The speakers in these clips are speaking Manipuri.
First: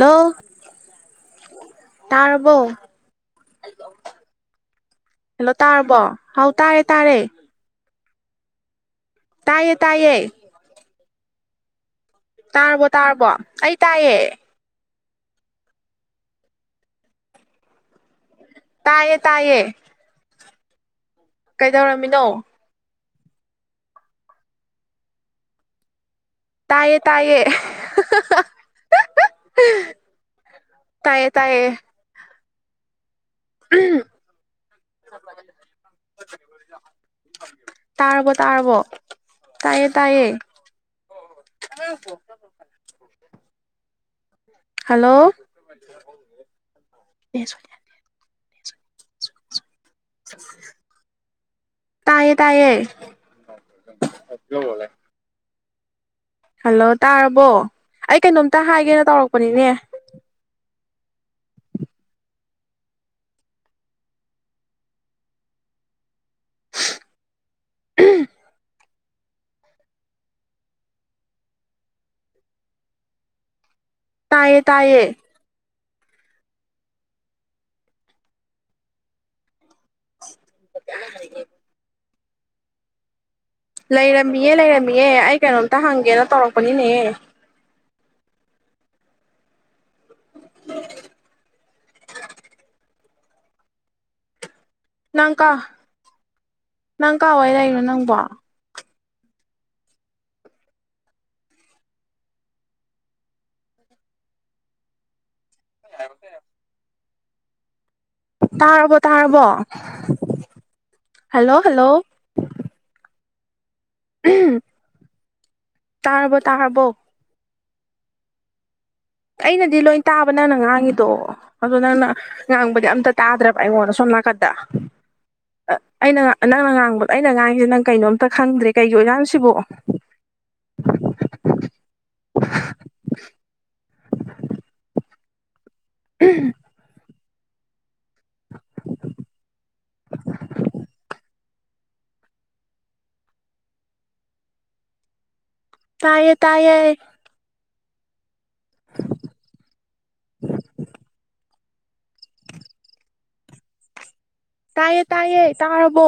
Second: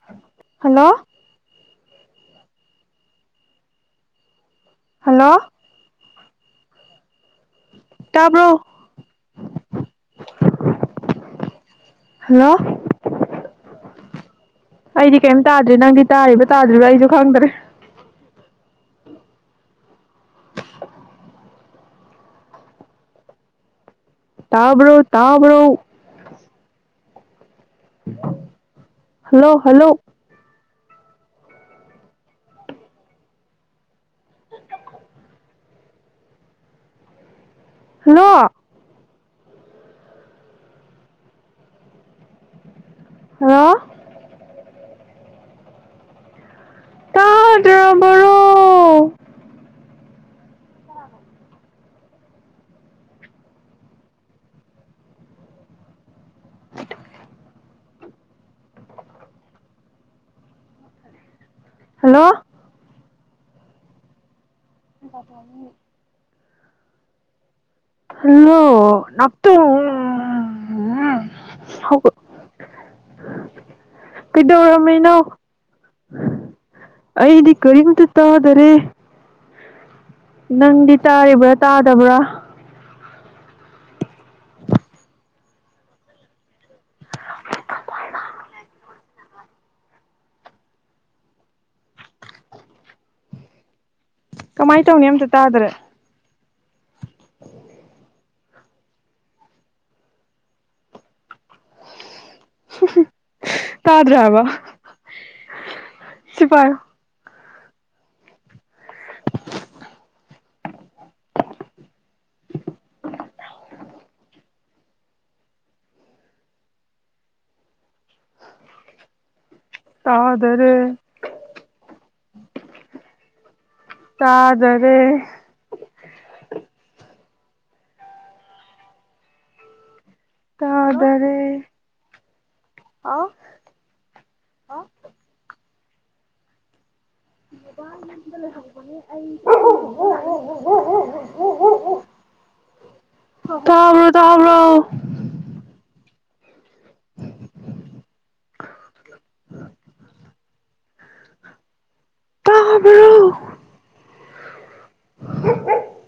ꯂꯣ ꯍꯜꯂꯣ ꯇꯥꯔꯕꯣ ꯍꯜꯂꯣ ꯍꯜꯂꯣ ꯇꯥꯔꯕꯣ ꯍꯥꯎ ꯇꯥꯔꯦ ꯇꯥꯔꯦ ꯇꯥꯕ꯭ꯔꯣ ꯇꯥꯏꯌꯦ ꯇꯥꯏꯌꯦ ꯍꯜꯂꯣ ꯇꯥꯔꯕꯣ ꯇꯥꯔꯕꯣ ꯑꯩ ꯇꯥꯏꯌꯦ ꯑꯩꯗꯤ ꯀꯩꯝ ꯇꯥꯗ꯭ꯔꯦ ꯅꯪꯗꯤ ꯇꯥꯔꯤꯕ ꯇꯥꯗ꯭ꯔꯤꯕꯥ ꯑꯩꯁꯨ ꯈꯪꯗ꯭ꯔꯦ ꯇꯥꯏꯌꯦ ꯇꯥꯏꯌꯦ ꯀꯩꯗꯧꯔꯝꯃꯤꯅꯣ ꯇꯥꯕ꯭ꯔꯣ ꯇꯥꯕ꯭ꯔꯣ ꯇꯥꯏꯌꯦ ꯇꯥꯏꯌꯦ ꯍꯜꯂꯣ ꯍꯜꯂꯣ ꯇꯥꯏꯌꯦ ꯇꯥꯏꯌꯦ ꯎꯝ [unintelligible] ꯍꯜꯂꯣ ꯇꯥꯔꯕꯣ ꯇꯥꯔꯕꯣ ꯇꯥꯏꯌꯦ ꯇꯥꯏꯌꯦ [unintelligible] ꯍꯜꯂꯣ ꯍꯜꯂꯣ [unintelligible] ꯇꯥꯗ꯭ꯔꯕꯔꯣ [unintelligible] ꯇꯥꯏꯌꯦ ꯇꯥꯏꯌꯦ [unintelligible] ꯍꯜꯂꯣ ꯇꯥꯔꯕꯣ ꯑꯩ ꯀꯩꯅꯣꯝꯇ ꯍꯥꯏꯒꯦꯅ ꯇꯧꯔꯛꯄꯅꯤꯅꯦ ꯍꯜꯂꯣ [unintelligible] ꯍꯜꯂꯣ [unintelligible] [unintelligible] ꯇꯥꯏꯌꯦ ꯇꯥꯏꯌꯦ ꯀꯗꯧꯔꯝꯃꯤꯅꯣ ꯑꯩꯗꯤ ꯀꯥꯔꯤꯝꯇ ꯇꯥꯗꯔꯦ ꯅꯪꯗꯤ ꯇꯥꯔꯤꯕ꯭ꯔꯥ ꯇꯥꯗꯕ꯭ꯔꯥ ꯂꯩꯔꯝꯃꯤꯌꯦ ꯂꯩꯔꯝꯃꯤꯌꯦ ꯑꯩ ꯀꯩꯅꯣꯝꯇ ꯍꯪꯒꯦꯅ ꯇꯧꯔꯛꯄꯅꯤꯅꯦ [unintelligible] [unintelligible] ꯀꯃꯥꯏꯅ ꯇꯧꯅꯤ ꯑꯝꯇ ꯅꯪ ꯀꯥ ꯇꯥꯗꯔꯦ ꯅꯪ ꯀꯥꯋꯥꯏ ꯂꯩꯔꯤꯅꯣ ꯅꯪꯕꯣ [unintelligible] ꯇꯥꯗ꯭ꯔꯦ ꯍꯥꯏꯕ [inaudible] ꯁꯤ ꯄꯥꯏꯌꯣ ꯇꯥꯔꯔꯕꯣ ꯇꯥꯔꯕꯣ ꯍꯜꯂꯣ ꯍꯜꯂꯣ [unintelligible] ꯇꯥꯔꯕꯣ ꯇꯥꯔꯕꯣ ꯑꯩꯅꯗꯤ ꯂꯣꯏꯅ ꯇꯥꯕ ꯅꯪꯅ ꯇꯥꯗꯔꯦ ꯉꯥꯡꯉꯤꯗꯣ ꯑꯗꯣ ꯅꯪꯅ ꯉꯥꯡꯕꯗꯤ ꯑꯝꯇ ꯇꯥꯗ꯭ꯔꯕ ꯑꯩꯉꯣꯟꯗ ꯁꯣꯝ ꯅꯥꯀꯟꯗ ꯇꯥꯗꯔꯦ ꯑꯩꯅ ꯅꯪꯅ ꯉꯥꯡꯕꯗꯣ ꯑꯩꯅ ꯉꯥꯡꯉꯁꯦ ꯅꯪ ꯀꯩꯅꯣꯝꯇ ꯈꯪꯗ꯭ꯔꯦ ꯀꯩꯒꯤ ꯑꯣꯏꯖꯥꯠꯅꯣ ꯁꯤꯕꯣ [unintelligible] [inaudible] ꯇꯥꯗꯔꯦ ꯍꯥꯎ [unintelligible] [unintelligible] [unintelligible] [inaudible] ꯇꯥꯕ꯭ꯔꯣ ꯇꯥꯕ꯭ꯔꯣ ꯇꯥꯏꯌꯦ ꯇꯥꯏꯌꯦ ꯇꯥꯕ꯭ꯔꯣ ꯇꯥꯏꯌꯦ ꯇꯥꯏꯌꯦ ꯇꯥꯔꯕꯣ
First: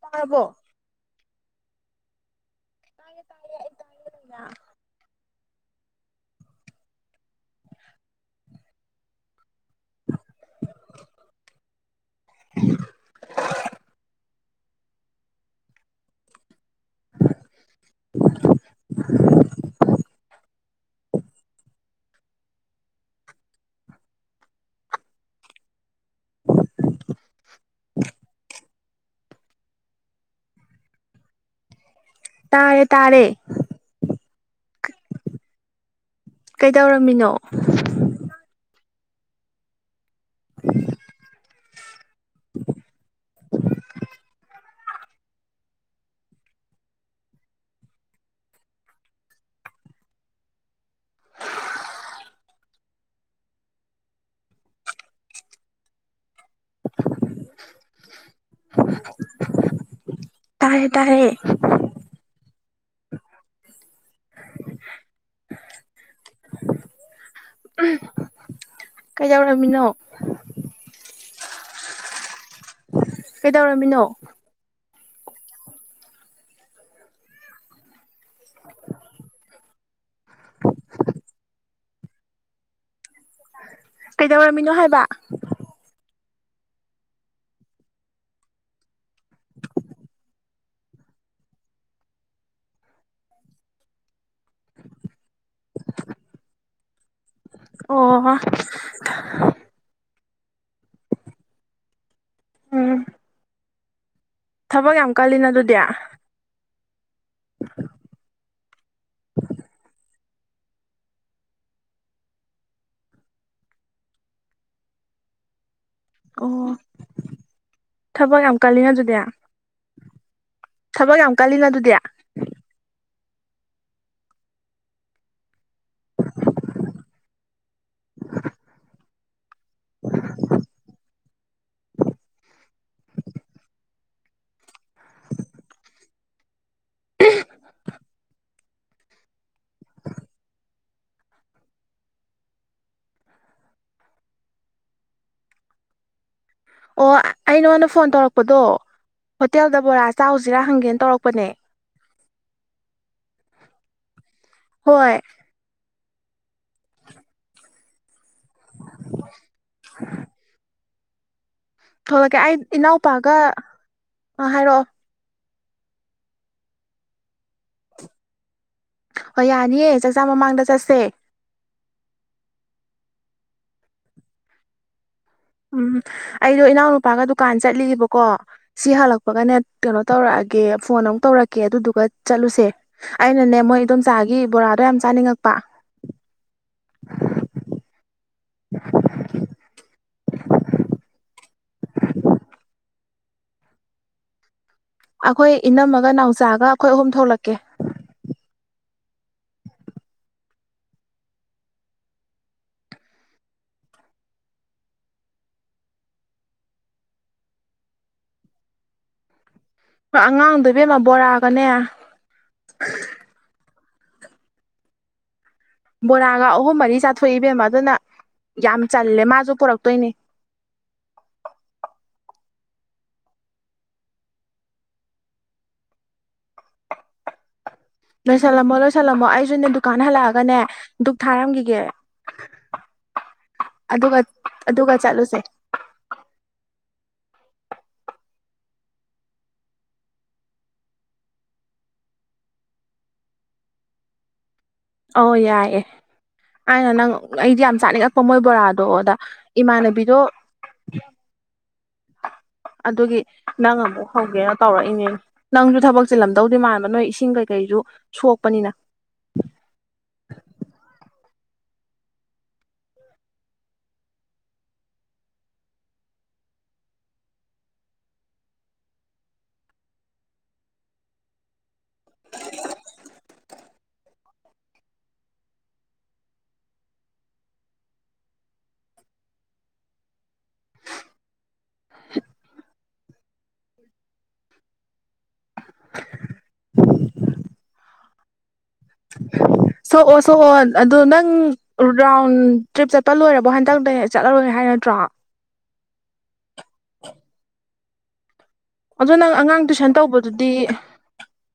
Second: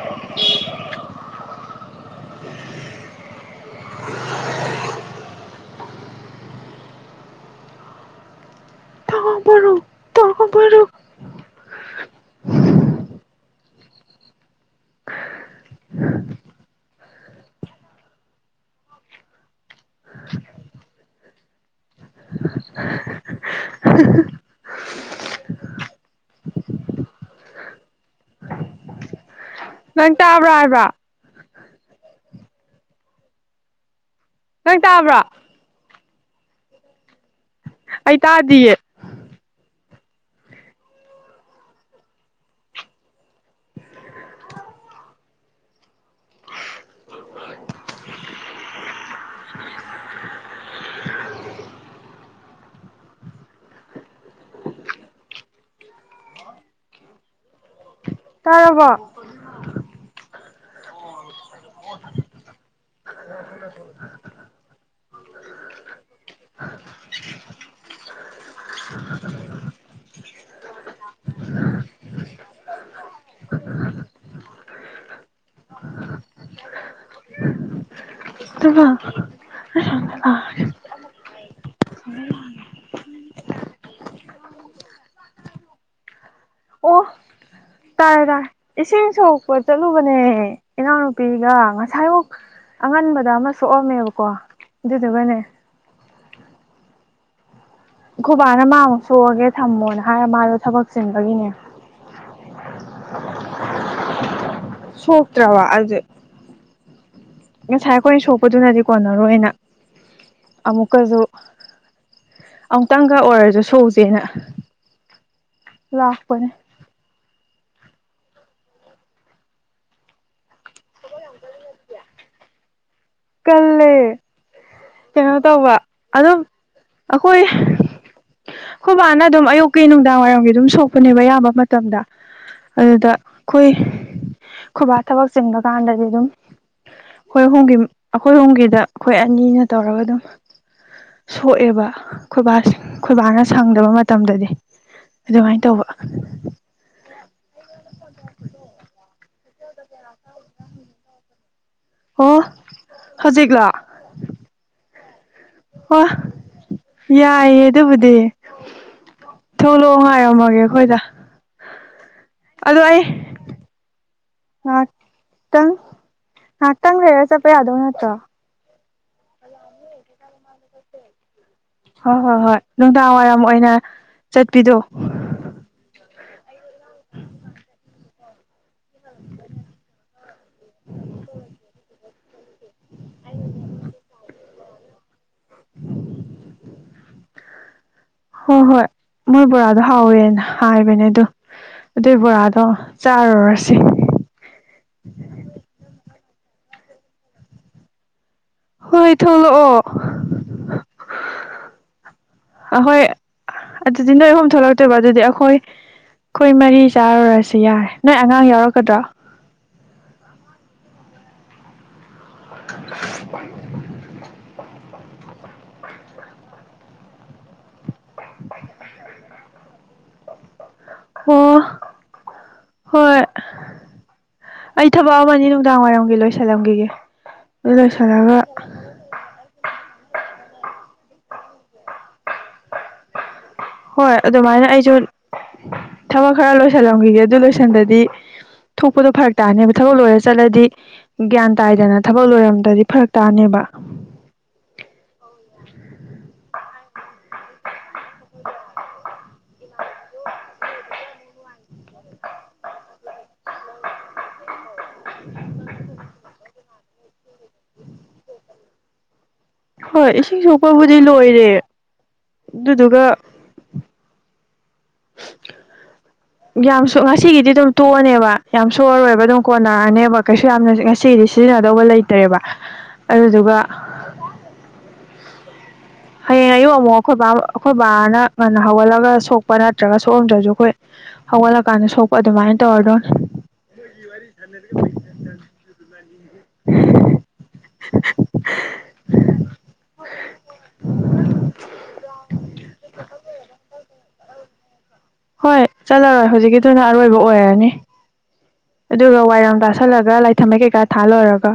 ꯇꯥꯔꯕꯣ [unintelligible] [unintelligible] [unintelligible] [unintelligible] [inaudible] [unintelligible] ꯅꯪ ꯇꯥꯕ꯭ꯔꯥ ꯍꯥꯏꯕꯥ ꯇꯥꯔꯦ ꯇꯥꯔꯦ ꯅꯪ ꯇꯥꯕ꯭ꯔꯥ ꯀꯩꯗꯧꯔꯝꯃꯤꯅꯣ ꯑꯩ ꯇꯥꯗꯤꯌꯦ [inaudible] ꯇꯥꯔꯕꯣ ꯇꯥꯔꯦ ꯇꯥꯔꯦ [inaudible] [inaudible] [inaudible] ꯀꯩꯗꯧꯔꯝꯃꯤꯅꯣ [inaudible] ꯀꯩꯗꯧꯔꯝꯃꯤꯅꯣ [unintelligible] ꯀꯩꯗꯧꯔꯝꯃꯤꯅꯣ ꯍꯥꯏꯕ ꯑꯣ ꯇꯥꯥꯔꯦ ꯇꯥꯔꯦ ꯏꯁꯤꯡ ꯁꯣꯛꯄ ꯆꯠꯂꯨꯕꯅꯦ ꯏꯅꯥꯎꯅꯨꯄꯤꯒ ꯉꯁꯥꯏꯃꯨꯛ ꯑꯉꯟꯕꯗ ꯑꯃ ꯁꯣꯛꯑꯝꯃꯦꯕꯀꯣ ꯑꯗꯨꯗꯨꯒꯅꯦ ꯑꯣ ꯈꯣꯏꯕꯥꯅ ꯃꯥ ꯑꯃꯨꯛ ꯁꯣꯛꯑꯒꯦ ꯊꯝꯃꯣꯅ ꯍꯥꯏꯔ ꯃꯥꯗꯣ ꯊꯕꯛ ꯆꯤꯟꯕꯒꯤꯅꯦ ꯎꯝ ꯊꯕꯛ ꯌꯥꯝ ꯀꯜꯂꯤꯅ ꯁꯣꯛꯇ꯭ꯔꯕ ꯑꯗꯨꯗꯤ ꯑꯗꯨ ꯑꯣ ꯉꯁꯥꯏ ꯑꯩꯈꯣꯏꯅ ꯁꯣꯛꯄꯗꯨꯅꯗꯤ ꯀꯣꯟꯅꯔꯣꯏꯅ ꯑꯃꯨꯛꯀꯁꯨ ꯑꯃꯨꯛꯇꯪꯒ ꯑꯣꯏꯔꯁꯨ ꯁꯣꯛꯎꯁꯦꯅ [unintelligible] ꯑꯣ ꯊꯕꯛ ꯌꯥꯝ ꯀꯥꯜꯂꯤꯅ ꯑꯗꯨꯗꯤ ꯊꯕꯛ ꯌꯥꯝ ꯀꯜꯂꯤꯅ ꯑꯗꯨꯗꯤ ꯀꯜꯂꯦ ꯀꯩꯅꯣ ꯇꯧꯕ ꯑꯗꯨꯝ ꯑꯩꯈꯣꯏ ꯈꯣꯏꯕꯥꯅ ꯑꯗꯨꯝ ꯑꯌꯨꯛꯀꯤ ꯅꯨꯡꯗꯥꯡ ꯋꯥꯏꯔꯝꯒꯤ ꯑꯗꯨꯝ ꯁꯣꯛꯄꯅꯦꯕ ꯑꯌꯥꯝꯕ ꯃꯇꯝꯗ ꯑꯗꯨꯗ ꯑꯈꯣꯏ ꯈꯣꯏꯕꯥ ꯊꯕꯛ ꯆꯤꯟꯕ ꯀꯥꯟꯗꯗꯤ ꯑꯗꯨꯝ ꯑꯩꯈꯣꯏ ꯑꯍꯨꯝꯒꯤ ꯑꯩꯈꯣꯏ ꯑꯍꯨꯝꯒꯤꯗ ꯑꯩꯈꯣꯏ ꯑꯅꯤꯅ ꯇꯧꯔꯒ ꯑꯗꯨꯝ ꯁꯣꯛꯑꯦꯕ ꯈꯣꯏꯕꯥ ꯈꯣꯏꯕꯥꯅ ꯁꯪꯗꯕ ꯃꯇꯝꯗꯗꯤ ꯑꯗꯨꯃꯥꯏꯅ ꯇꯧꯕ ꯑꯣ ꯑꯩ ꯅꯉꯣꯟꯗ ꯐꯣꯟ ꯇꯧꯔꯛꯄꯗꯣ ꯍꯣꯇꯦꯜꯗ ꯕꯣꯔꯥ ꯆꯥꯎꯁꯤꯔꯥ ꯍꯪꯒꯦꯅ ꯇꯧꯔꯛꯄꯅꯦ ꯑꯣ ꯍꯧꯖꯤꯛꯂꯣ ꯍꯣꯏ ꯍꯣ ꯌꯥꯏꯌꯦ ꯑꯗꯨꯕꯨꯗꯤ ꯊꯣꯛꯣꯂꯛꯑꯣ ꯉꯥꯏꯔꯝꯃꯒꯦ ꯑꯩꯈꯣꯏꯗ ꯊꯣꯛꯂꯛꯀꯦ ꯑꯩ ꯏꯅꯥꯎꯄꯥꯒ ꯍꯥꯏꯔꯛꯑꯣ ꯈꯤꯇꯪ ꯉꯥꯛꯇꯪ ꯂꯩꯔ ꯆꯠꯄ ꯌꯥꯗꯧ ꯅꯠꯇ꯭ꯔꯣ ꯍꯣꯏ ꯌꯥꯅꯤꯌꯦ ꯆꯥꯛꯆꯥ ꯃꯃꯥꯡꯗ ꯆꯠꯁꯦ ꯍꯣꯏ ꯍꯣꯏ ꯍꯣꯏ ꯅꯨꯡꯗꯥꯡꯋꯥꯏꯔꯝ ꯑꯣꯏꯅ ꯆꯠꯄꯤꯗꯣ ꯎꯝ ꯑꯩꯗꯣ ꯏꯅꯥꯎꯅꯨꯄꯥꯒ ꯗꯨꯀꯥꯟ ꯆꯠꯂꯤꯕꯀꯣ ꯁꯤ ꯍꯜꯂꯛꯄꯒꯅꯦ ꯀꯩꯅꯣ ꯇꯧꯔꯛꯑꯒꯦ ꯐꯣꯟ ꯑꯃꯨꯛ ꯇꯧꯔꯛꯀꯦ ꯑꯗꯨꯗꯨꯒ ꯆꯠꯂꯨꯁꯦ ꯑꯩꯅꯅꯦ ꯃꯣꯏ ꯏꯗꯣꯝꯆꯥꯒꯤ ꯕꯣꯔꯥꯗꯣ ꯌꯥꯝ ꯆꯥꯅꯤꯡꯉꯛꯄ ꯍꯣꯏ ꯍꯣꯏ ꯃꯣꯏ ꯕꯣꯔꯥꯗꯣ ꯍꯥꯎꯋꯦꯅ ꯍꯥꯏꯕꯅꯦ ꯑꯗꯨ ꯑꯗꯨꯏ ꯕꯣꯔꯥꯗꯣ ꯆꯥꯔꯨꯔꯁꯤ ꯑꯩꯈꯣꯏ ꯏꯅꯝꯃꯒ ꯅꯥꯎꯆꯥꯒ ꯑꯩꯈꯣꯏ ꯑꯍꯨꯝ ꯊꯣꯛꯂꯛꯀꯦ ꯍꯣꯏ ꯊꯣꯛꯂꯛꯑꯣ ꯑꯍꯣꯏ ꯑꯗꯨꯗꯤ ꯅꯣꯏ ꯑꯍꯨꯝ ꯊꯣꯛꯂꯛꯇꯣꯏꯕ ꯑꯗꯨꯗꯤ ꯑꯩꯈꯣꯏ ꯑꯩꯈꯣꯏ ꯃꯔꯤ ꯆꯥꯔꯨꯔꯁꯤ ꯌꯥꯔꯦ ꯅꯣꯏ ꯑꯉꯥꯡ ꯌꯥꯎꯔꯛꯀꯗ꯭ꯔꯣ ꯍꯣꯏ ꯑꯉꯥꯡꯗꯨ ꯏꯕꯦꯝꯃ ꯕꯣꯔꯥꯑꯒꯅꯦ ꯍꯣꯏ ꯕꯣꯔꯥꯒ ꯑꯍꯨꯝ ꯃꯔꯤ ꯆꯥꯊꯣꯛꯏꯕꯦꯝꯃ ꯑꯗꯨꯅ ꯌꯥꯝ ꯆꯜꯂꯦ ꯃꯥꯁꯨ ꯄꯨꯣꯔꯛꯇꯣꯏꯅꯦ ꯑꯣ ꯍꯣꯏ ꯑꯩ ꯊꯕꯛ ꯑꯃꯅꯤ ꯅꯨꯡꯗꯥꯡ ꯋꯥꯏꯔꯝꯒꯤ ꯂꯣꯏꯁꯤꯜꯂꯝꯈꯤꯒꯦ ꯂꯣꯏꯁꯜꯂꯝ ꯃꯣ ꯂꯣꯏꯁꯤꯜꯂꯝꯃꯣ ꯑꯩꯁꯨꯅꯦ ꯗꯨꯀꯥꯟ ꯍꯜꯂꯛꯑꯒꯅꯦ ꯗꯨꯛ ꯊꯥꯔꯝꯈꯤꯒꯦ ꯍꯣꯏ ꯑꯗꯨꯒ ꯑꯗꯨꯃꯥꯏꯅ ꯑꯗꯨꯒ ꯑꯩꯁꯨ ꯆꯠꯂꯨꯁꯦ ꯊꯕꯛ ꯈꯔ ꯂꯣꯏꯁꯜꯂꯝꯈꯤꯒꯦ ꯑꯗꯨ ꯂꯣꯏꯁꯟꯗꯗꯤ ꯊꯣꯛꯄꯗꯣ ꯐꯔꯛ ꯇꯥꯅꯦꯕ ꯊꯕꯛ ꯂꯣꯏꯔ ꯆꯠꯂꯗꯤ ꯒ꯭ꯌꯥꯟ ꯇꯥꯏꯗꯅ ꯊꯕꯛ ꯂꯣꯏꯔꯝꯗꯗꯤ ꯐꯔꯛ ꯇꯥꯅꯦꯕ ꯑ ꯌꯥꯏꯌꯦꯦ ꯑꯩꯅ ꯅꯪ ꯑꯩꯗꯤ ꯌꯥꯝ ꯆꯥꯅꯤꯡꯉꯛꯄ ꯃꯣꯏ ꯕꯣꯔꯥꯗꯣ ꯑꯗꯥ ꯏꯃꯥꯟꯅꯕꯤꯗꯣ [inaudible] ꯑꯗꯨꯒꯤ ꯅꯪ ꯑꯃꯨꯛ ꯍꯧꯒꯦꯅ ꯇꯧꯔꯛꯏꯅꯦ ꯅꯪꯁꯨ ꯊꯕꯛ ꯆꯤꯜꯂꯝꯗ ꯇꯧꯗꯦ ꯃꯥꯟꯕ ꯅꯣꯏ ꯏꯁꯤꯡ ꯀꯩꯀꯩꯁꯨ ꯁꯣꯛꯄꯅꯤꯅ ꯍꯣꯏ ꯏꯁꯤꯡ ꯁꯣꯛꯄꯕꯨꯗꯤ ꯂꯣꯏꯔꯦ ꯑꯗꯨꯗꯨꯒ ꯎꯝ ꯌꯥꯝꯁꯨ ꯉꯁꯤꯒꯤꯗꯤ ꯑꯗꯨꯝ ꯇꯣꯛꯑꯅꯦꯕ ꯌꯥꯝ ꯁꯣꯔꯔꯣꯏꯕ ꯑꯗꯨꯝ ꯀꯣꯟꯅꯔꯛꯑꯅꯦꯕ ꯀꯩꯁꯨ ꯌꯥꯝꯅ ꯉꯁꯤꯒꯤꯗꯤ ꯁꯤꯖꯤꯟꯅꯗꯧꯕ ꯂꯩꯇ꯭ꯔꯦꯕ ꯑꯗꯨꯗꯨꯒ ꯍꯌꯦꯡ ꯑꯌꯨꯛ ꯑꯃꯨꯛ ꯑꯩꯈꯣꯏ ꯕꯥ ꯑꯩꯈꯣꯏ ꯕꯥꯅ ꯉꯟꯅ ꯍꯧꯒꯠꯂꯒ ꯁꯣꯛꯄ ꯅꯠꯇ꯭ꯔꯒ ꯁꯣꯛꯑꯝꯗ꯭ꯔꯁꯨ ꯑꯩꯈꯣꯏ ꯍꯧꯒꯠꯂꯀꯥꯟꯗ ꯁꯣꯛꯄ ꯑꯗꯨꯃꯥꯏꯅ ꯇꯧꯔꯗꯣꯏꯅꯦ ꯁꯣꯛꯑꯣ ꯁꯣꯛꯑꯣꯣ ꯑꯗꯨꯣ ꯅꯪ ꯔꯥꯎꯟ ꯇ꯭ꯔꯤꯞ ꯆꯠꯄ ꯂꯣꯏꯔꯕꯣ ꯍꯟꯇꯛꯇ ꯆꯠꯂꯔꯣꯏꯅꯦ ꯍꯥꯏ ꯅꯠꯇ꯭ꯔꯣ ꯍꯣꯏ ꯆꯠꯂꯔꯣꯏ ꯍꯧꯖꯤꯛꯀꯤꯗꯨꯅ ꯑꯔꯣꯏꯕ ꯑꯣꯏꯔꯅꯤ ꯑꯗꯣ ꯑꯗꯨꯒ ꯅꯪ ꯋꯥꯏꯔꯥꯡ ꯑꯉꯥꯡ ꯇꯨꯏꯁꯟ ꯇꯥꯁꯜꯂꯒ ꯇꯧꯕꯗꯨꯗꯤ ꯂꯥꯏꯊꯝꯝꯕꯩ ꯀꯩꯀꯥ ꯊꯥꯜ ꯂꯣꯏꯔꯒ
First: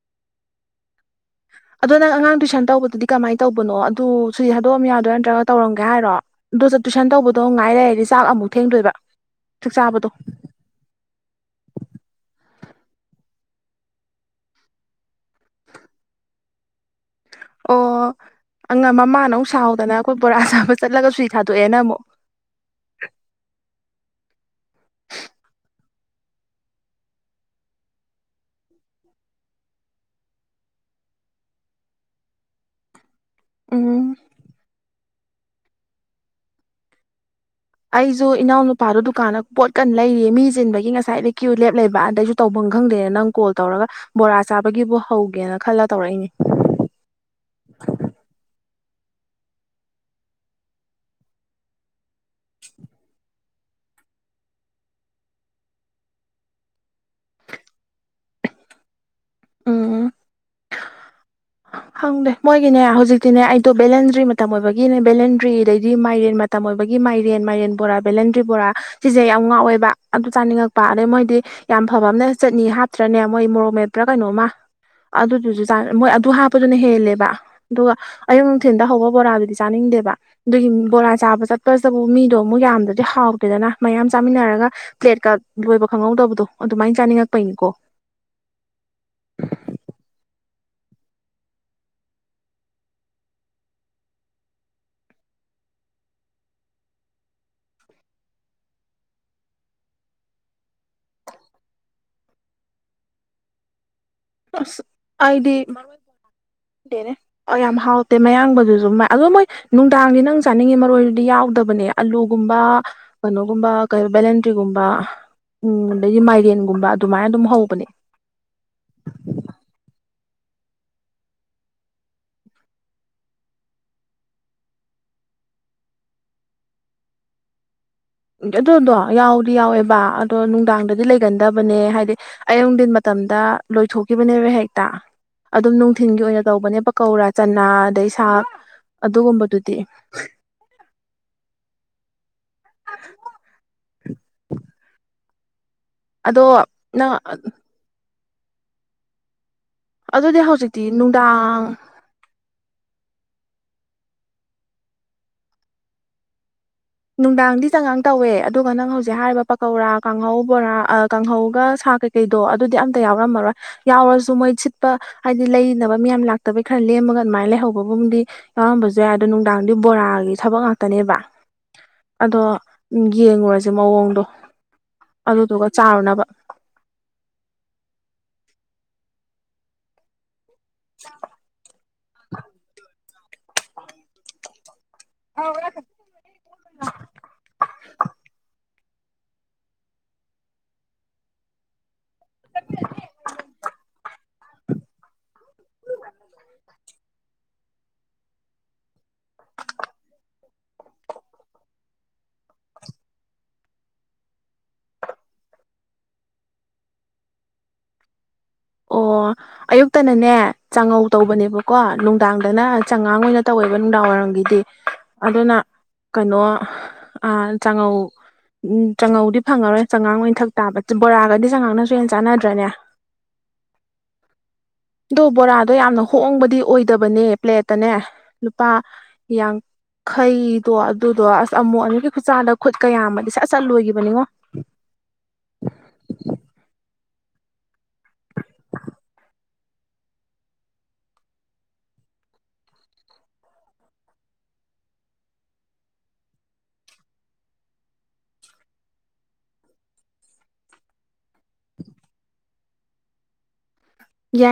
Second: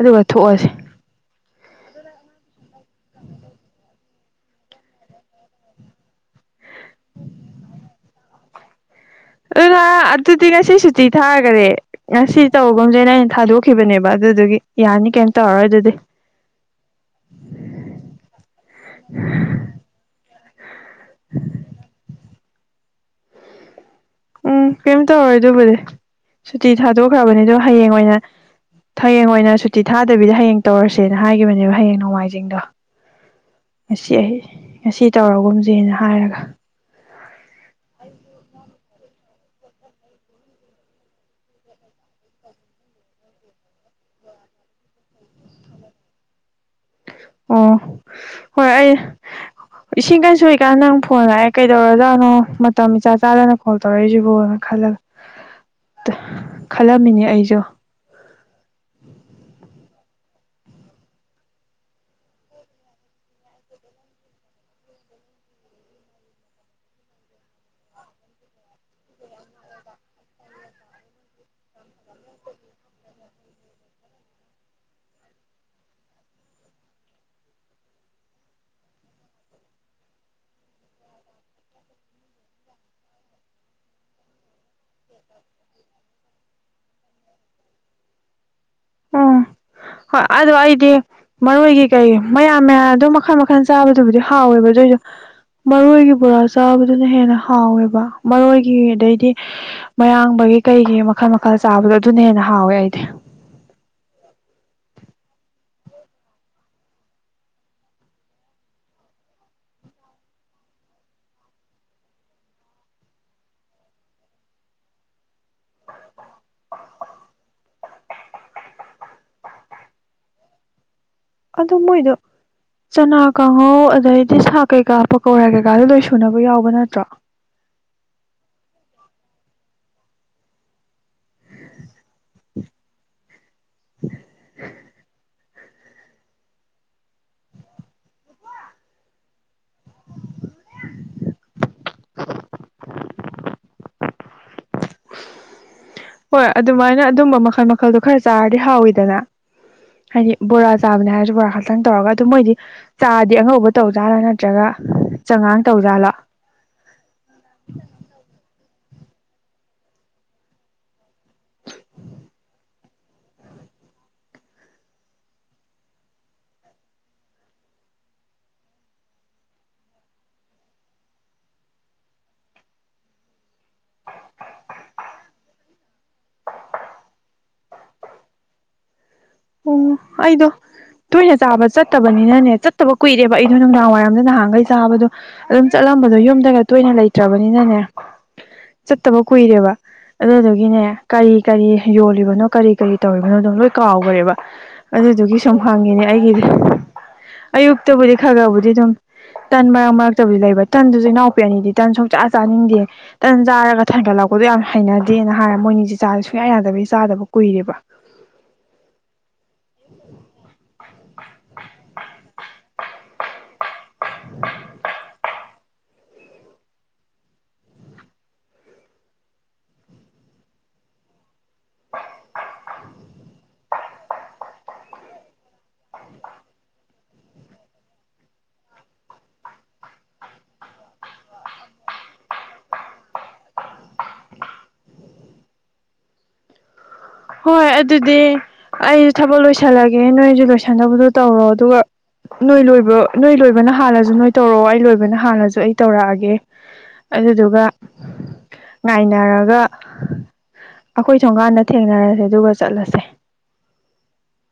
ꯑꯗꯨꯒ ꯊꯣꯛꯑꯁꯤ ꯑꯗꯣ ꯅꯪ ꯑꯉꯥꯡ ꯇꯨꯏꯁꯟ ꯇꯧꯕꯗꯨꯗꯤ ꯀꯃꯥꯏꯅ ꯇꯧꯕꯅꯣ ꯑꯗꯨ ꯁꯨꯗꯤ ꯊꯗꯣꯛꯑꯝ ꯌꯥꯗꯣꯏꯥ ꯅꯠꯇ꯭ꯔꯒ ꯇꯧꯔꯝꯒꯦ ꯍꯥꯏꯔꯣ ꯑꯗꯣ ꯆ ꯇꯨꯏꯁꯟ ꯇꯧꯕꯗꯣ ꯉꯥꯏꯔꯗꯤ ꯆꯥꯛ ꯑꯃꯨꯛ ꯊꯦꯡꯗꯣꯏꯕ ꯆꯥꯛ ꯑꯗꯨꯍ ꯆꯥꯕꯗꯣ ꯑꯗꯨꯗꯤ ꯉꯁꯤ ꯁꯨꯇꯤ ꯊꯥꯈꯔꯦ ꯉꯁꯤꯗꯤ ꯇꯧꯕꯒꯨꯝꯁꯩꯅ ꯑꯩꯅ ꯊꯥꯗꯣꯛꯈꯤꯕꯅꯦꯕ ꯑꯗꯨꯗꯨꯒꯤ ꯌꯥꯅꯤ ꯀꯩꯝꯇ ꯇꯧꯔꯔꯣꯏ ꯑꯗꯨꯗꯤ ꯑꯣ ꯑ ꯃꯃꯥꯅ ꯑꯃꯨꯛ ꯁꯥꯍꯧꯗꯅ ꯑꯩꯈꯣꯏ ꯕꯣꯔꯥ ꯁꯥꯕ ꯆꯠꯂꯒꯁꯨ ꯊꯥꯗꯣꯛꯑꯦꯅ ꯑꯃꯨꯛ ꯎꯝ ꯀꯩꯝ ꯇꯧꯔꯣꯏ ꯑꯗꯨꯕꯨꯗꯤ ꯁꯨꯇꯤ ꯊꯥꯗꯣꯛꯈ꯭ꯔꯕꯅꯤꯗꯣ ꯍꯌꯦꯡ ꯑꯣꯏꯅ ꯍꯌꯦꯡ ꯑꯣꯏꯅ ꯁꯨꯇꯤ ꯊꯥꯗꯕꯤꯗ ꯍꯌꯦꯡ ꯇꯧꯔꯁꯦꯅ ꯍꯥꯏꯒꯤꯈꯤꯕꯅꯦꯕ ꯍꯌꯦꯡ ꯅꯣꯡꯃꯥꯏꯖꯤꯡꯗꯣ ꯎꯝ ꯁꯤ ꯑꯩ ꯉꯁꯤ ꯇꯧꯔꯒꯨꯝꯁꯦꯅ ꯍꯥꯏꯔꯒ ꯑꯩꯁꯨ ꯏꯅꯥꯎ ꯅꯨꯄꯥꯗꯨꯣ ꯗꯨꯀꯥꯟꯗ ꯄꯣꯠꯀꯟꯅ ꯂꯩꯔꯤꯌꯦ ꯃꯤ ꯆꯤꯟꯕꯒꯤ ꯉꯁꯥꯏꯗ ꯀ꯭ꯌꯨ ꯂꯦꯞ ꯂꯩꯕ ꯑꯗꯩꯒꯤ ꯇꯧꯐꯝ ꯈꯪꯗꯦ ꯅꯪ ꯀꯣꯜ ꯇꯧꯔꯒ ꯕꯣꯔꯥ ꯆꯥꯕꯒꯤꯕꯨ ꯍꯧꯒꯦꯅ ꯈꯜꯂꯥ ꯇꯧꯔꯛꯏꯅꯦ ꯑꯣ ꯍꯣꯏ ꯑꯩ ꯏꯁꯤꯡ ꯀꯥꯏ ꯁꯨꯏꯀꯥꯟꯗ ꯅꯪ ꯐꯣꯟ ꯂꯥꯛꯑꯦ ꯀꯩꯗꯧꯔꯖꯥꯠꯅꯣ ꯃꯇꯝ ꯏꯆꯥ ꯆꯥꯗꯅ ꯍꯣꯜ ꯇꯧꯔꯏꯁꯤꯕꯨꯣꯅ ꯈꯜꯂꯒ ꯑꯣ ꯍꯣꯏ ꯈꯜꯂꯝꯃꯤꯅꯦ ꯑꯩꯖꯨ ꯎꯝ ꯍꯪꯗꯦ ꯃꯣꯏꯒꯤꯅꯦ ꯍꯧꯖꯤꯛꯇꯤꯅꯦ ꯑꯩꯗꯣ ꯕꯦꯂꯦꯟꯗ꯭ꯔꯤ ꯃꯇꯝ ꯑꯣꯏꯕꯒꯤꯅꯦ ꯕꯦꯂꯦꯟꯗ꯭ꯔꯤꯗꯩꯗꯤ ꯃꯥꯏꯔꯦꯟ ꯃꯇꯝ ꯑꯣꯏꯕꯒꯤ ꯃꯥꯏꯔꯦꯟ ꯃꯥꯏꯔꯦꯟ ꯕꯣꯔꯥ ꯕꯦꯂꯦꯟꯗ꯭ꯔꯤ ꯕꯣꯔꯥ ꯁꯤꯁꯦ ꯌꯥꯝ ꯉꯥꯛꯑꯣꯏꯕ ꯑꯗꯨ ꯆꯥꯅꯤꯡꯉꯛꯄ ꯑꯗꯩ ꯃꯣꯏꯗꯤ ꯌꯥꯝ ꯐꯕ ꯑꯃꯅꯦ ꯆꯠꯅꯤ ꯍꯥꯞꯇ꯭ꯔꯅꯦ ꯃꯣꯏ ꯃꯣꯔꯣꯛ ꯃꯦꯠꯄ꯭ꯔꯥ ꯀꯩꯅꯣꯝꯃ ꯑꯗꯨꯗꯨꯁꯨ ꯃꯣꯏ ꯑꯗꯨ ꯄꯗꯨꯅ ꯍꯦꯜꯂꯦꯕ ꯑꯗꯨꯒ ꯑꯌꯨꯛ ꯅꯨꯡꯊꯤꯟꯜꯗ ꯍꯧꯕ ꯕꯣꯔꯥꯗꯨꯗꯤ ꯆꯥꯅꯤꯡꯗꯦꯕ ꯑꯗꯨꯒꯤ ꯕꯣꯔꯥ ꯆꯥꯕ ꯆꯠꯄꯁꯤꯗꯕꯨ ꯃꯤꯗꯣ ꯑꯃꯨꯛ ꯌꯥꯝꯗ꯭ꯔꯗꯤ ꯍꯥꯎꯗꯦꯗꯅ ꯃꯌꯥꯝ ꯆꯥꯃꯤꯟꯅꯔꯒ ꯄ꯭ꯂꯦꯠꯀ ꯂꯣꯏꯕ ꯈꯪꯍꯧꯗꯕꯗꯣ ꯑꯗꯨꯃꯥꯏꯅ ꯆꯥꯅꯤꯡꯉꯛꯄꯩꯅꯤꯀꯣ ꯎꯝ [inaudible] ꯍꯣꯏ ꯑꯗꯨ ꯑꯩꯗꯤ ꯃꯔꯣꯏꯒꯤ ꯀꯩ ꯃꯌꯥꯜ ꯃꯌꯥꯜ ꯑꯗꯨꯝ ꯃꯈꯜ ꯃꯈꯜ ꯆꯥꯕꯗꯨꯕꯨꯗꯤ ꯍꯥꯎꯋꯦꯕ ꯑꯗꯨꯏꯖꯨ ꯃꯔꯣꯏꯒꯤ ꯕꯣꯔꯥ ꯆꯥꯕꯗꯨꯅ ꯍꯦꯟꯅ ꯍꯥꯎꯋꯦꯕ ꯃꯔꯣꯏꯒꯤ ꯑꯗꯩꯗꯤ ꯃꯌꯥꯡꯕꯒꯤ ꯀꯩꯒꯤ ꯃꯈꯜ ꯃꯈꯜ ꯆꯥꯕꯗꯣ ꯑꯗꯨꯅ ꯍꯦꯟꯅ ꯍꯥꯎꯋꯦ ꯑꯩꯗꯤ ꯑꯩꯗꯤ ꯗꯦꯅꯦ ꯑ ꯌꯥꯝ ꯍꯥꯎꯇꯦ ꯃꯌꯥꯡꯕꯗꯨꯖꯨ ꯃ ꯑꯗꯨ ꯃꯣꯏ ꯅꯨꯡꯗꯥꯡꯗꯤ ꯅꯪ ꯆꯥꯅꯤꯡꯉꯤ ꯃꯔꯣꯏꯗꯨꯗꯤ ꯌꯥꯎꯗꯕꯅꯦ ꯑꯂꯨꯒꯨꯝꯕ ꯀꯩꯅꯣꯒꯨꯝꯕ ꯀ ꯕꯦꯂꯦꯟꯗ꯭ꯔꯤꯒꯨꯝꯕ ꯎꯝ ꯑꯗꯩꯗꯤ ꯃꯥꯏꯔꯦꯟꯒꯨꯝꯕ ꯑꯗꯨꯃꯥꯏꯅ ꯑꯗꯨꯝ ꯍꯧꯕꯅꯤ ꯑꯗꯨ ꯃꯣꯏꯗꯣ ꯆꯅꯥ ꯀꯥꯡꯍꯧ ꯑꯗꯩꯗꯤ ꯁꯥꯥꯛ ꯀꯩꯀꯥ ꯄꯧꯀꯧꯔꯥ ꯀꯩꯀꯥꯗꯨ ꯂꯣꯏ ꯁꯨꯅꯕ ꯌꯥꯎꯕ ꯅꯠꯇ꯭ꯔꯣ ꯑꯗꯨꯗꯣ ꯌꯥꯎꯗꯤ ꯌꯥꯎꯋꯦ ꯕ ꯑꯗꯣ ꯅꯨꯡꯗꯥꯡꯗꯗꯤ ꯂꯩꯒꯟꯗꯕꯅꯦ ꯍꯥꯏꯗꯤ ꯑꯌꯨꯛ ꯗꯤꯟ ꯃꯇꯝꯗ ꯂꯣꯏꯊꯣꯛꯈꯤꯕꯅꯦꯕ ꯍꯦꯛꯇ ꯑꯗꯨꯝ ꯅꯨꯡꯊꯤꯟꯒꯤ ꯑꯣꯏꯅ ꯇꯧꯕꯅꯦ ꯄꯀꯧꯔꯥ ꯆꯅꯥ ꯑꯗꯩ ꯁꯥꯛ ꯑꯗꯨꯒꯨꯝꯕꯗꯨꯗꯤ [inaudible] ꯑꯗꯣ ꯍꯣꯏ ꯑꯗꯨꯃꯥꯏꯅ ꯅꯪ ꯑꯗꯨꯝꯕ ꯃꯈꯜ ꯃꯈꯜꯗꯣ ꯈꯔ ꯆꯥꯔꯗꯤ ꯍꯥꯎꯋꯤꯗꯅ ꯍꯥꯏꯗꯤ ꯑꯗꯨꯗꯤ ꯕꯣꯔꯥ ꯍꯧꯖꯤꯛꯇꯤ ꯆꯥꯕꯅꯦ ꯍꯥꯏꯔꯖꯨ ꯕꯣꯔꯥ ꯅꯨꯡꯗꯥꯡ ꯈꯛꯇꯪ ꯇꯧꯔꯒ ꯑꯗꯨꯝ ꯃꯣꯏꯗꯤ ꯆꯥꯗꯤ ꯑꯉꯧꯕ ꯇꯧꯖꯥꯠꯂꯥ ꯅꯠꯇ꯭ꯔꯒ ꯆꯉꯥꯡ ꯇꯧꯖꯥꯠꯂꯣ ꯅꯨꯡꯗꯥꯡꯗꯤ ꯆꯉꯥꯡ ꯇꯧꯋꯦ ꯑꯗꯨꯒ ꯅꯪ ꯍꯧꯖꯤꯛ ꯍꯥꯏꯔꯤꯕ ꯄꯀꯧꯔꯥ ꯀꯥꯡꯍꯧ ꯕꯣꯔꯥ ꯑ ꯀꯥꯡꯍꯧꯒ ꯁꯥ ꯀꯩ ꯀꯩꯗꯣ ꯑꯗꯨꯗꯤ ꯑꯝꯇ ꯌꯥꯎꯔꯝꯃꯔꯣꯏ ꯌꯥꯎꯔꯁꯨ ꯃꯣꯏ ꯁꯤꯠꯄ ꯍꯥꯏꯗꯤ ꯂꯩꯅꯕ ꯃꯌꯥꯝ ꯂꯥꯛꯇꯕꯩ ꯈꯔ ꯂꯦꯝꯃꯒ ꯑꯗꯨꯃꯥꯏꯅ ꯂꯩꯍꯧꯕꯒꯨꯝꯗꯤ ꯌꯥꯎꯔꯝꯕꯖꯨ ꯌꯥꯏ ꯑꯗꯣ ꯅꯨꯡꯗꯥꯡꯗꯤ ꯕꯣꯔꯥꯒꯤ ꯊꯕꯛ ꯉꯥꯛꯇꯅꯦꯕ ꯑꯗꯣ ꯌꯦꯡꯉꯨꯔꯖꯦ ꯃꯑꯣꯡꯗꯣ ꯑꯗꯨꯗꯨꯒ ꯆꯥꯔꯨꯅꯕ ꯄꯨꯡ ꯑꯩꯗꯣ ꯇꯣꯏꯅ ꯆꯥꯕ ꯆꯠꯇꯕꯅꯤꯅꯅꯦ ꯆꯠꯇꯕ ꯀꯨꯏꯔꯦꯕ ꯑꯩꯗꯣ ꯅꯨꯡꯗꯥꯡ ꯋꯥꯏꯔꯝꯗ ꯅꯍꯥꯟꯈꯩ ꯆꯥꯕꯗꯣ ꯑꯗꯨꯝ ꯆꯠꯂꯝꯕꯗꯣ ꯌꯨꯝꯗꯒ ꯇꯣꯏꯅ ꯂꯩ ꯇ꯭ꯔꯕꯅꯤꯅꯅꯦ ꯆꯠꯇꯕ ꯀꯨꯏꯔꯦꯕ ꯑꯗꯨꯗꯨꯒꯤꯅꯦ ꯀꯔꯤ ꯀꯔꯤ ꯌꯣꯜꯂꯤꯕꯅꯣ ꯀꯔꯤ ꯀꯔꯤ ꯇꯧꯔꯤꯕꯅꯣꯗꯣ ꯂꯣꯏ ꯀꯥꯎꯒ꯭ꯔꯦꯕ ꯑꯗꯨꯗꯨꯒꯤ ꯁꯨꯝ ꯍꯪꯉꯤꯅꯦ ꯑꯩꯒꯤꯗꯤ ꯑꯌꯨꯛꯇꯕꯨꯗꯤ ꯈꯔ ꯈꯔꯕꯨꯗꯤ ꯑꯗꯨꯝ ꯇꯟ ꯃꯔꯛ ꯃꯔꯛꯇꯕꯨꯗꯤ ꯂꯩꯕ ꯇꯟꯗꯨꯖꯨ ꯏꯅꯥꯎꯄꯤ ꯑꯅꯤꯗꯤ ꯇꯟ ꯁꯨꯡꯆꯥ ꯆꯥꯅꯤꯡꯗꯦ ꯇꯟ ꯆꯥꯔꯒ ꯊꯟꯒꯠꯂꯛꯄꯗꯣ ꯌꯥꯝ ꯍꯩꯅꯗꯦꯅ ꯍꯥꯏꯔꯦ ꯃꯣꯏꯅꯤꯖꯦ ꯆꯥꯖꯦ ꯁꯨꯡꯌꯥ ꯌꯥꯗꯕꯒꯤ ꯆꯥꯗꯕ ꯀꯨꯏꯔꯦꯕ ꯑꯣ ꯑꯌꯨꯛꯇꯅꯅꯦ ꯉꯧ ꯇꯧꯕꯅꯦꯕꯀꯣ ꯅꯨꯡꯗꯥꯡꯗꯅ ꯆꯉꯥꯡ ꯑꯣꯏꯅ ꯇꯧꯋꯦꯕ ꯅꯨꯡꯗꯥꯡ ꯋꯥꯏꯔꯝꯒꯤꯗꯤ ꯑꯗꯨꯅ ꯀꯩꯅꯣ ꯑ ꯆꯥꯉꯧ ꯎꯝ ꯆꯉꯧꯗꯤ ꯐꯪꯉꯔꯣꯏ ꯆꯉꯥꯡ ꯂ ꯑꯣꯏꯅ ꯊꯛ ꯇꯥꯕ ꯕꯣꯔꯥꯒꯗꯤ ꯆꯉꯥꯡꯅꯁꯨ ꯍꯦꯟ ꯆꯥꯟꯅꯗ꯭ꯔꯅꯦ ꯑꯗꯣ ꯕꯣꯔꯥꯗꯣ ꯌꯥꯝꯅ ꯍꯣꯡꯕꯗꯤ ꯑꯣꯏꯗꯕꯅꯦ ꯄ꯭ꯂꯦꯠꯇꯅꯦ ꯂꯨꯄꯥ ꯈꯩꯗꯣ ꯑꯗꯨꯗꯣ ꯑꯁ ꯑꯃꯨꯛ ꯑꯅꯤꯔꯛꯀꯤ ꯈꯨꯠꯆꯥꯗ ꯈꯨꯠ ꯀꯌꯥ ꯌꯥꯝꯃꯗꯤ ꯁꯠ ꯁꯠ ꯂꯣꯏꯒꯤꯕꯅꯤꯉꯣ ꯍꯣꯏ ꯑꯗꯨꯗꯤ ꯑꯩꯁꯨ ꯊꯕꯛ ꯂꯣꯏꯁꯜꯂꯒꯦ ꯅꯣꯏꯖꯨ ꯂꯣꯏꯁꯟꯅꯕꯗꯣ ꯇꯧꯔꯣ ꯑꯗꯨꯒ ꯅꯣꯏ ꯂꯣꯏꯕ ꯅꯣꯏ ꯂꯣꯏꯕꯅ ꯍꯥꯟꯂꯥꯖꯨ ꯅꯣꯏ ꯇꯧꯔꯛꯑꯣ ꯑꯩ ꯂꯣꯏꯕꯅ ꯍꯥꯥꯟꯂꯥꯖꯨ ꯑꯩ ꯇꯧꯔꯛꯑꯒꯦ ꯑꯗꯨꯗꯨꯒ ꯉꯥꯏꯅꯔꯒ ꯑꯩꯈꯣꯏ ꯊꯣꯡꯒꯥꯟ ꯊꯦꯡꯅꯔꯥꯁꯦ ꯑꯗꯨꯒ ꯆꯠꯂꯥꯁꯦ ꯌꯥꯏ